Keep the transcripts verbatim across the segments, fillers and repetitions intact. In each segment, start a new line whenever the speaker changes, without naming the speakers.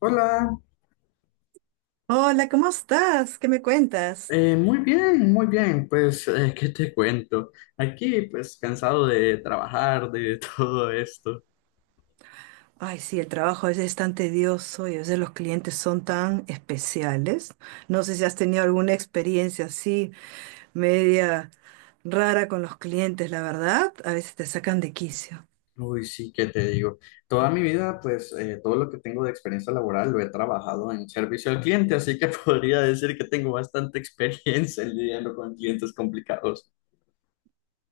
Hola,
Hola, ¿cómo estás? ¿Qué me cuentas?
eh, muy bien, muy bien. Pues, eh, ¿qué te cuento? Aquí, pues, cansado de trabajar, de todo esto.
Ay, sí, el trabajo a veces es tan tedioso y a veces los clientes son tan especiales. No sé si has tenido alguna experiencia así, media rara con los clientes, la verdad. A veces te sacan de quicio.
Uy, sí, ¿qué te digo? Toda mi vida, pues, eh, todo lo que tengo de experiencia laboral lo he trabajado en servicio al cliente, así que podría decir que tengo bastante experiencia lidiando con clientes complicados.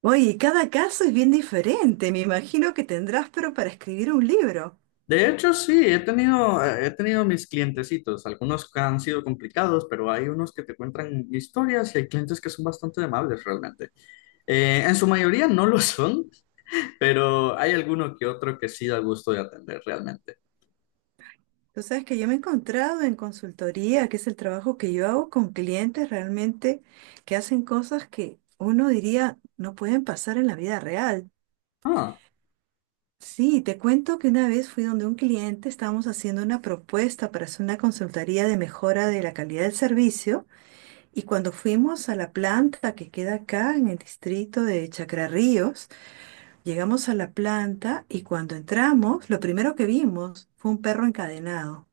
Oye, y cada caso es bien diferente. Me imagino que tendrás, pero para escribir un libro.
De hecho, sí, he tenido, eh, he tenido mis clientecitos, algunos que han sido complicados, pero hay unos que te cuentan historias y hay clientes que son bastante amables realmente. Eh, en su mayoría no lo son, pero hay alguno que otro que sí da gusto de atender realmente.
Tú sabes que yo me he encontrado en consultoría, que es el trabajo que yo hago con clientes realmente que hacen cosas que uno diría no pueden pasar en la vida real.
Ah,
Sí, te cuento que una vez fui donde un cliente, estábamos haciendo una propuesta para hacer una consultoría de mejora de la calidad del servicio y cuando fuimos a la planta que queda acá en el distrito de Chacrarríos, llegamos a la planta y cuando entramos, lo primero que vimos fue un perro encadenado,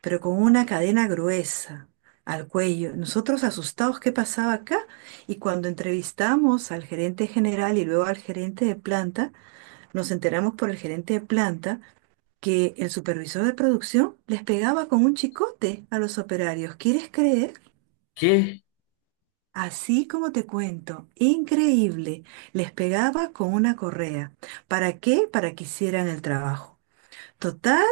pero con una cadena gruesa al cuello. Nosotros asustados, ¿qué pasaba acá? Y cuando entrevistamos al gerente general y luego al gerente de planta, nos enteramos por el gerente de planta que el supervisor de producción les pegaba con un chicote a los operarios. ¿Quieres creer?
¿qué?
Así como te cuento, increíble, les pegaba con una correa. ¿Para qué? Para que hicieran el trabajo. Total,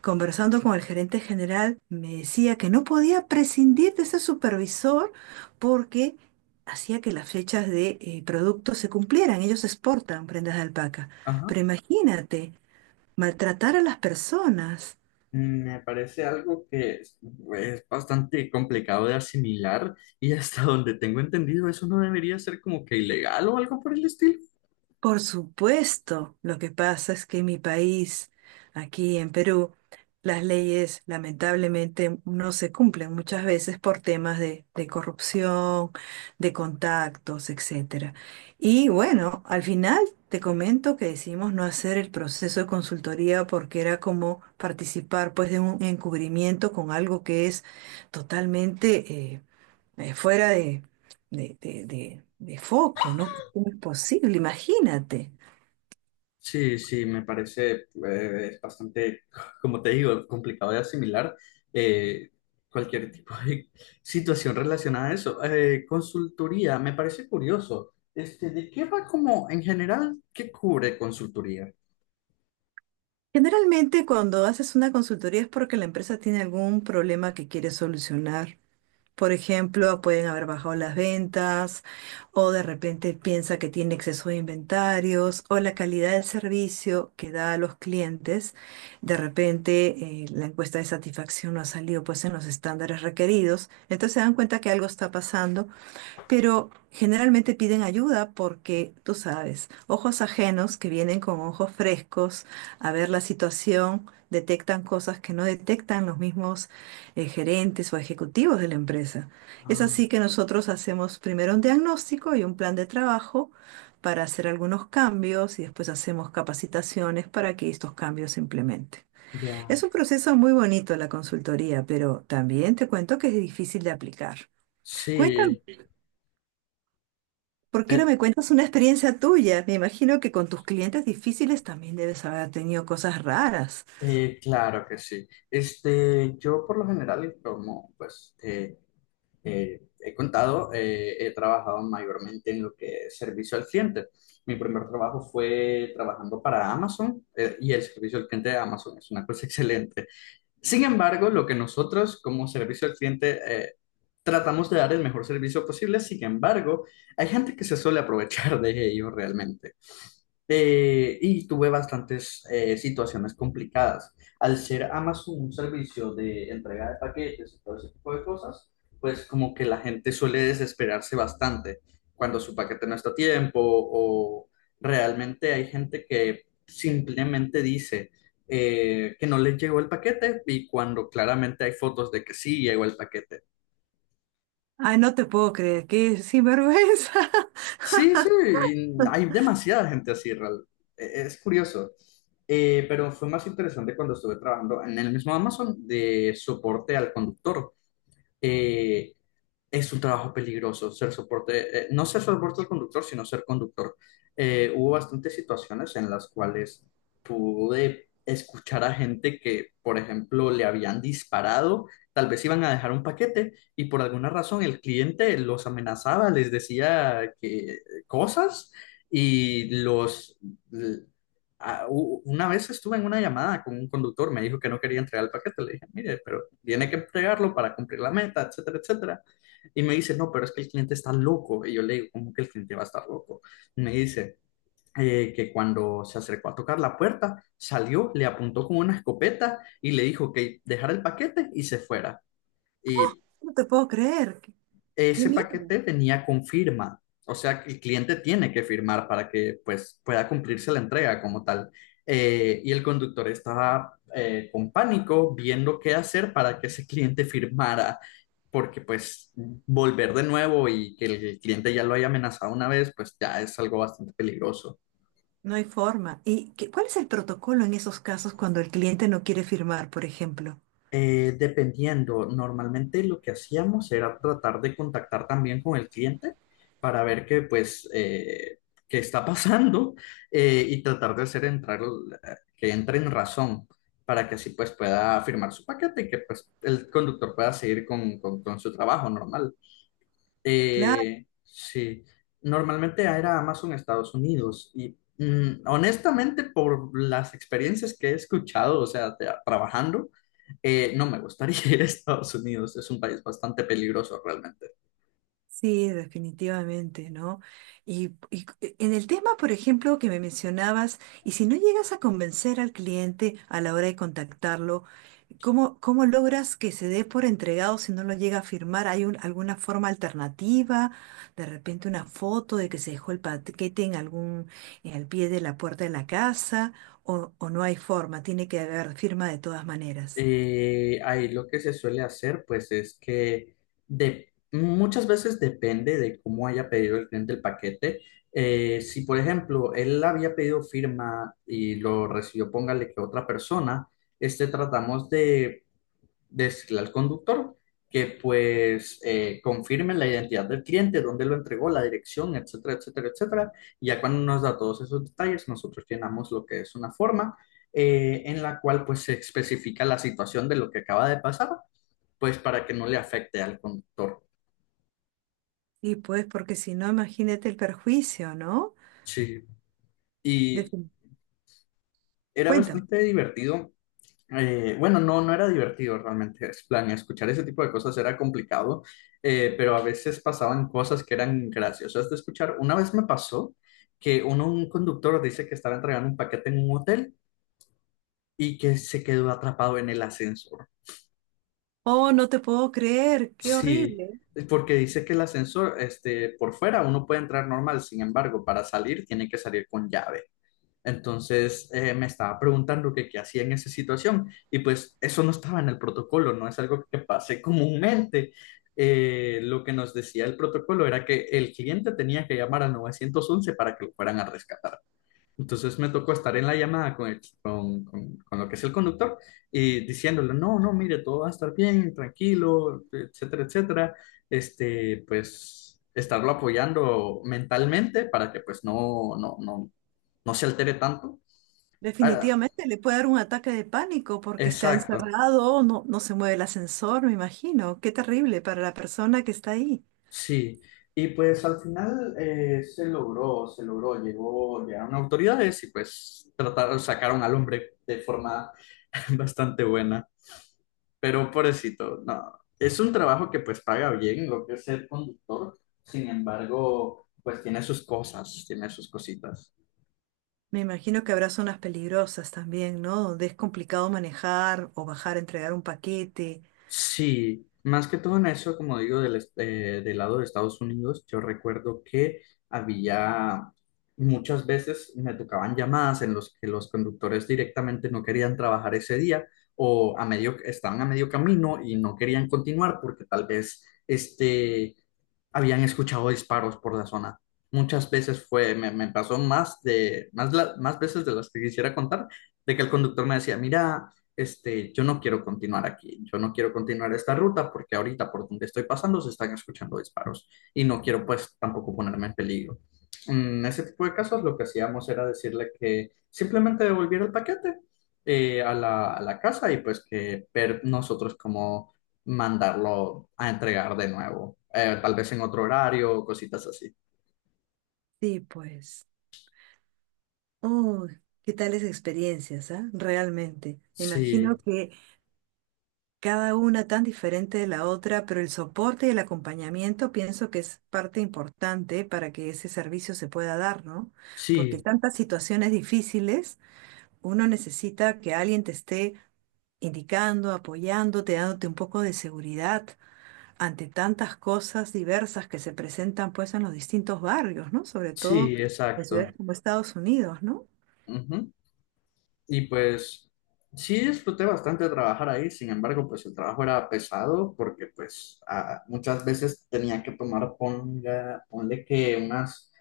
conversando con el gerente general, me decía que no podía prescindir de ese supervisor porque hacía que las fechas de eh, productos se cumplieran. Ellos exportan prendas de alpaca.
Ajá.
Pero imagínate, maltratar a las personas.
Me parece algo que es, es bastante complicado de asimilar y hasta donde tengo entendido eso no debería ser como que ilegal o algo por el estilo.
Por supuesto, lo que pasa es que en mi país, aquí en Perú, las leyes lamentablemente no se cumplen muchas veces por temas de, de corrupción, de contactos, etcétera. Y bueno, al final te comento que decidimos no hacer el proceso de consultoría porque era como participar pues de un encubrimiento con algo que es totalmente... eh, eh, fuera de, de, de- de- de foco, ¿no? ¿Cómo es posible? Imagínate.
Sí, sí, me parece, eh, es bastante, como te digo, complicado de asimilar, eh, cualquier tipo de situación relacionada a eso. Eh, consultoría, me parece curioso. Este, ¿de qué va como en general? ¿Qué cubre consultoría?
Generalmente cuando haces una consultoría es porque la empresa tiene algún problema que quiere solucionar. Por ejemplo, pueden haber bajado las ventas o de repente piensa que tiene exceso de inventarios o la calidad del servicio que da a los clientes. De repente eh, la encuesta de satisfacción no ha salido pues en los estándares requeridos. Entonces se dan cuenta que algo está pasando. Pero generalmente piden ayuda porque, tú sabes, ojos ajenos que vienen con ojos frescos a ver la situación, detectan cosas que no detectan los mismos eh, gerentes o ejecutivos de la empresa. Es
Ah,
así que nosotros hacemos primero un diagnóstico y un plan de trabajo para hacer algunos cambios y después hacemos capacitaciones para que estos cambios se implementen.
ya.
Es un proceso muy bonito la consultoría, pero también te cuento que es difícil de aplicar. Cuéntame.
Sí,
¿Por qué no
eh,
me cuentas una experiencia tuya? Me imagino que con tus clientes difíciles también debes haber tenido cosas raras.
eh, claro que sí. Este, yo por lo general, como pues, eh, eh, he contado, eh, he trabajado mayormente en lo que es servicio al cliente. Mi primer trabajo fue trabajando para Amazon, eh, y el servicio al cliente de Amazon es una cosa excelente. Sin embargo, lo que nosotros como servicio al cliente, eh, tratamos de dar el mejor servicio posible. Sin embargo, hay gente que se suele aprovechar de ello realmente. Eh, y tuve bastantes, eh, situaciones complicadas. Al ser Amazon un servicio de entrega de paquetes y todo ese tipo de cosas, pues como que la gente suele desesperarse bastante cuando su paquete no está a tiempo, o realmente hay gente que simplemente dice, eh, que no les llegó el paquete, y cuando claramente hay fotos de que sí llegó el paquete.
Ay, no te puedo creer, qué sinvergüenza.
Sí, sí, hay demasiada gente así, real- e- es curioso. Eh, pero fue más interesante cuando estuve trabajando en el mismo Amazon de soporte al conductor. Eh, es un trabajo peligroso ser soporte. Eh, no ser soporte al conductor, sino ser conductor. Eh, hubo bastantes situaciones en las cuales pude escuchar a gente que, por ejemplo, le habían disparado, tal vez iban a dejar un paquete y por alguna razón el cliente los amenazaba, les decía que cosas y los... l- a- u- una vez estuve en una llamada con un conductor, me dijo que no quería entregar el paquete. Le dije, mire, pero tiene que entregarlo para cumplir la meta, etcétera, etcétera. Y me dice, no, pero es que el cliente está loco. Y yo le digo, ¿cómo que el cliente va a estar loco? Me dice, eh, que cuando se acercó a tocar la puerta, salió, le apuntó con una escopeta y le dijo que dejara el paquete y se fuera. Y
No te puedo creer, qué, qué
ese
miedo.
paquete venía con firma. O sea, el cliente tiene que firmar para que pues, pueda cumplirse la entrega como tal. Eh, y el conductor estaba, eh, con pánico viendo qué hacer para que ese cliente firmara, porque pues volver de nuevo y que el cliente ya lo haya amenazado una vez, pues ya es algo bastante peligroso.
No hay forma. ¿Y qué- cuál es el protocolo en esos casos cuando el cliente no quiere firmar, por ejemplo?
Eh, dependiendo, normalmente lo que hacíamos era tratar de contactar también con el cliente para ver qué, pues, eh, qué está pasando, eh, y tratar de hacer entrar, eh, que entre en razón para que así pues pueda firmar su paquete y que pues el conductor pueda seguir con, con con su trabajo normal.
Claro.
Eh, sí, normalmente era Amazon Estados Unidos y, mm, honestamente por las experiencias que he escuchado, o sea, de- trabajando, eh, no me gustaría ir a Estados Unidos. Es un país bastante peligroso realmente.
Sí, definitivamente, ¿no? Y, y c- en el tema, por ejemplo, que me mencionabas, y si no llegas a convencer al cliente a la hora de contactarlo, ¿cómo, cómo logras que se dé por entregado si no lo llega a firmar? ¿Hay un- alguna forma alternativa? De repente una foto de que se dejó el paquete en algún, en el pie de la puerta de la casa, o, o no hay forma, tiene que haber firma de todas maneras.
Eh, ahí lo que se suele hacer, pues, es que, de, muchas veces depende de cómo haya pedido el cliente el paquete. Eh, si, por ejemplo, él había pedido firma y lo recibió, póngale que otra persona, este, tratamos de decirle al conductor que pues, eh, confirme la identidad del cliente, dónde lo entregó, la dirección, etcétera, etcétera, etcétera. Y ya cuando nos da todos esos detalles, nosotros llenamos lo que es una forma, eh, en la cual pues se especifica la situación de lo que acaba de pasar, pues para que no le afecte al conductor.
Y pues, porque si no, imagínate el perjuicio, ¿no?
Sí. Y
Defin-
era
Cuéntame.
bastante divertido. Eh, bueno, no, no era divertido realmente. Es plan, escuchar ese tipo de cosas era complicado, eh, pero a veces pasaban cosas que eran graciosas de escuchar. Una vez me pasó que uno, un conductor dice que estaba entregando un paquete en un hotel y que se quedó atrapado en el ascensor.
Oh, no te puedo creer, qué
Sí,
horrible.
porque dice que el ascensor, este, por fuera uno puede entrar normal, sin embargo, para salir tiene que salir con llave. Entonces, eh, me estaba preguntando que qué hacía en esa situación, y pues eso no estaba en el protocolo, no es algo que pase comúnmente. Eh, lo que nos decía el protocolo era que el cliente tenía que llamar al nueve once para que lo fueran a rescatar. Entonces me tocó estar en la llamada con, el- con, con- con lo que es el conductor, y diciéndole, no, no, mire, todo va a estar bien, tranquilo, etcétera, etcétera. Este, pues, estarlo apoyando mentalmente para que pues no, no, no, no se altere tanto. Ah,
Definitivamente le puede dar un ataque de pánico porque está
exacto,
encerrado, no, no se mueve el ascensor, me imagino. Qué terrible para la persona que está ahí.
sí. Y pues al final, eh, se logró, se logró, llegó, llegaron autoridades y pues trataron, sacaron al hombre de forma bastante buena. Pero pobrecito, no. Es un trabajo que pues paga bien, lo que es ser conductor. Sin embargo, pues tiene sus cosas, tiene sus cositas.
Me imagino que habrá zonas peligrosas también, ¿no? Donde es complicado manejar o bajar a entregar un paquete.
Sí, más que todo en eso, como digo, del, est- eh, del lado de Estados Unidos, yo recuerdo que había muchas veces me tocaban llamadas en los que los conductores directamente no querían trabajar ese día, o a medio, estaban a medio camino y no querían continuar porque tal vez este, habían escuchado disparos por la zona. Muchas veces fue, me, me pasó, más de, más, la- más veces de las que quisiera contar, de que el conductor me decía, mira, este, yo no quiero continuar aquí, yo no quiero continuar esta ruta porque ahorita por donde estoy pasando se están escuchando disparos y no quiero pues tampoco ponerme en peligro. En ese tipo de casos lo que hacíamos era decirle que simplemente devolviera el paquete, eh, a la, a la casa, y pues que ver nosotros cómo mandarlo a entregar de nuevo, eh, tal vez en otro horario, cositas así.
Sí, pues. Uy, qué tales experiencias, ¿ah? Realmente. Me imagino
Sí,
que cada una tan diferente de la otra, pero el soporte y el acompañamiento pienso que es parte importante para que ese servicio se pueda dar, ¿no? Porque
sí,
tantas situaciones difíciles, uno necesita que alguien te esté indicando, apoyándote, dándote un poco de seguridad ante tantas cosas diversas que se presentan pues en los distintos barrios, ¿no? Sobre todo
sí,
en ciudades
exacto.
como Estados Unidos, ¿no?
Ujú. Y pues sí disfruté bastante trabajar ahí, sin embargo, pues el trabajo era pesado porque pues, ah, muchas veces tenía que tomar, ponga, ponle que unas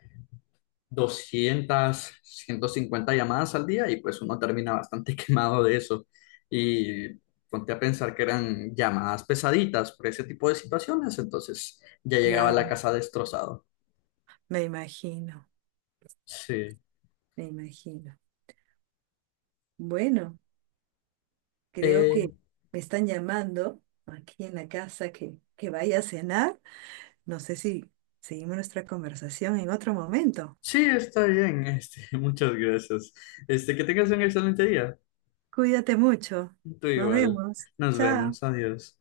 doscientas ciento cincuenta llamadas al día, y pues uno termina bastante quemado de eso. Y ponte a pensar que eran llamadas pesaditas por ese tipo de situaciones, entonces ya llegaba a la
Claro,
casa destrozado.
me imagino,
Sí.
me imagino. Bueno. Creo que
Eh,
me están llamando aquí en la casa que, que vaya a cenar. No sé si seguimos nuestra conversación en otro momento.
sí, está bien, este, muchas gracias. Este, que tengas un excelente día.
Cuídate mucho.
Tú
Nos
igual.
vemos.
Nos
Chao.
vemos. Adiós.